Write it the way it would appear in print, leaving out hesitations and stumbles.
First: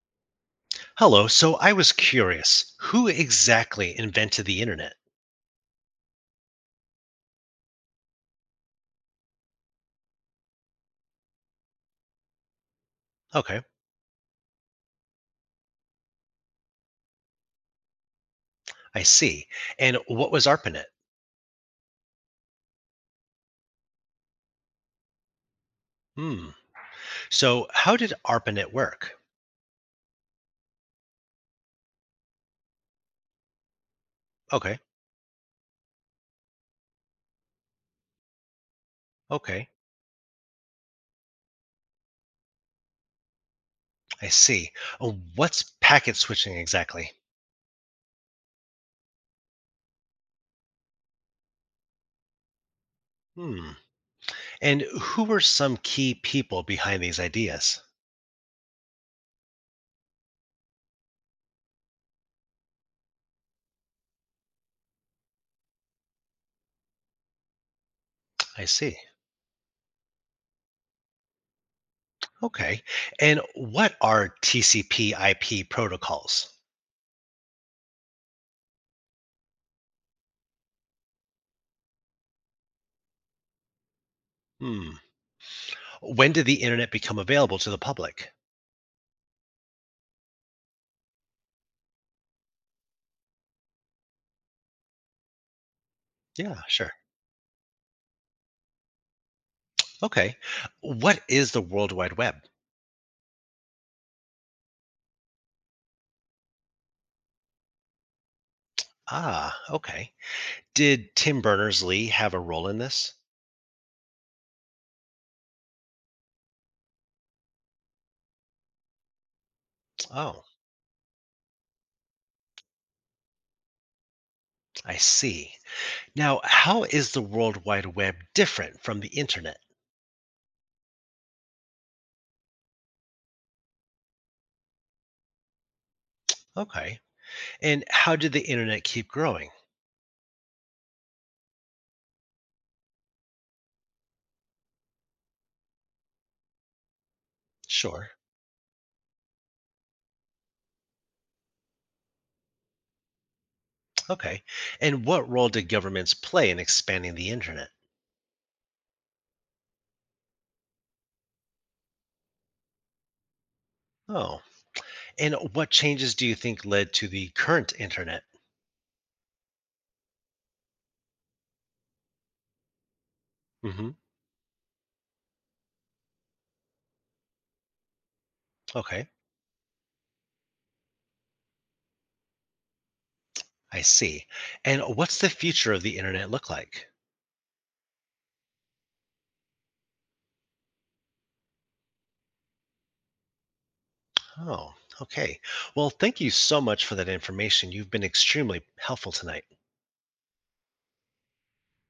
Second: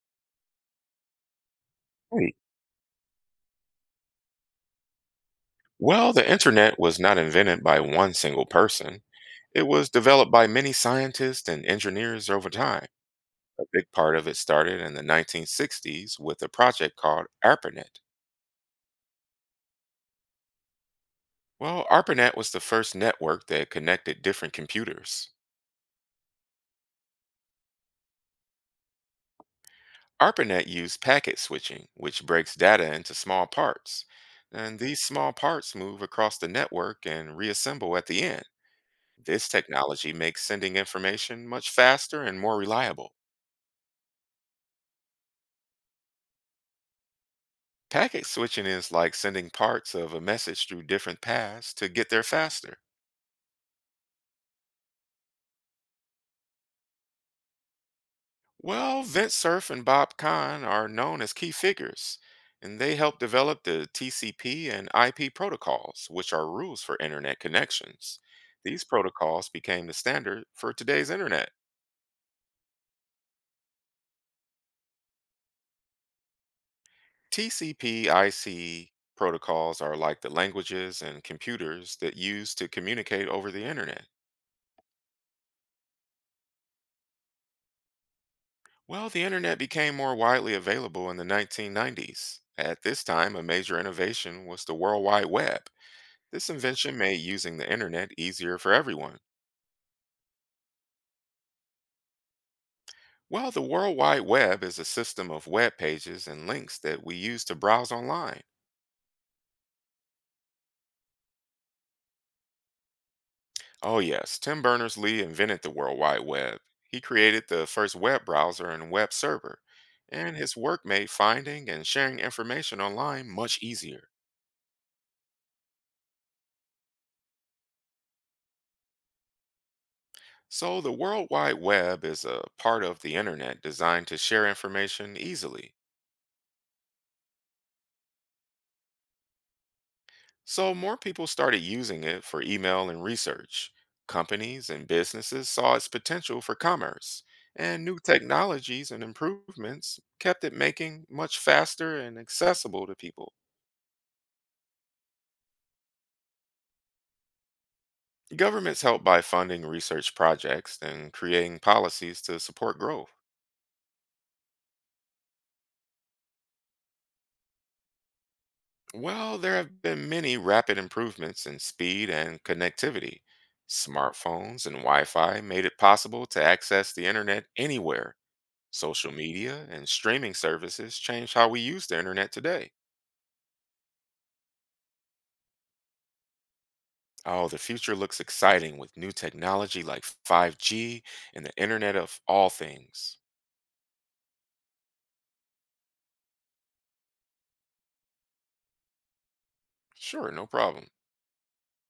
Hello. So I was Right. curious, who exactly invented the internet? Well, the internet was not invented by one single person. It was developed by many scientists and engineers over time. Okay, A big part of it started in the 1960s with a project called ARPANET. I see. And what was ARPANET? Well, ARPANET was the first network that connected different computers. Hmm. So how did ARPANET work? ARPANET used packet switching, which breaks data into small parts. Okay, And these small parts move across the network and reassemble at the end. This okay, technology makes sending information much faster and more reliable. I see. What's packet switching exactly? Packet switching is like sending parts of a message through different paths to get there faster. Hmm. And who were some key people behind these ideas? Well, Vint Cerf and Bob Kahn are known as key figures, and they helped develop the TCP and IP protocols, which are rules for internet connections. I These see. protocols became the standard for today's internet. Okay. And what are TCP/IP protocols? TCP IC protocols are like the languages and computers that use to communicate over the internet. Hmm. When did the internet become available to the public? Well, the internet became more widely available in the 1990s. At this time, a major innovation was the World Wide Web. This Yeah, sure. invention made using the internet easier for everyone. Okay. What is the World Wide Web? Well, the World Wide Web is a system of web pages and links that we use to browse online. Ah, okay. Did Tim Berners-Lee have a role in this? Oh, yes, Tim Berners Lee invented the World Wide Web. He created the first web browser and web server, and Oh, his work made finding and sharing information online much easier. I see. Now, how is the World Wide Web different from the internet? So, the World Wide Web is a part of the internet designed to share information easily. Okay. And how did the internet keep growing? So, more people started using it for email and research. Companies and businesses saw its potential for commerce, and new Sure. technologies and improvements kept it making much faster and accessible to people. Okay. And what role did governments play in expanding the internet? Governments help by funding research projects and creating policies to support growth. Oh. And what changes do you think led to the current internet? Well, there have been many rapid improvements in speed and connectivity. Mhm. Smartphones and Wi Fi made it possible to access the internet anywhere. Okay. Social media and streaming services changed how we use the internet today. I see. And what's the future of the internet look like? Oh, the future looks exciting with new technology like 5G and the internet of all things. Oh, okay. Well, thank you so much for that information. You've been extremely helpful tonight. Sure, no problem.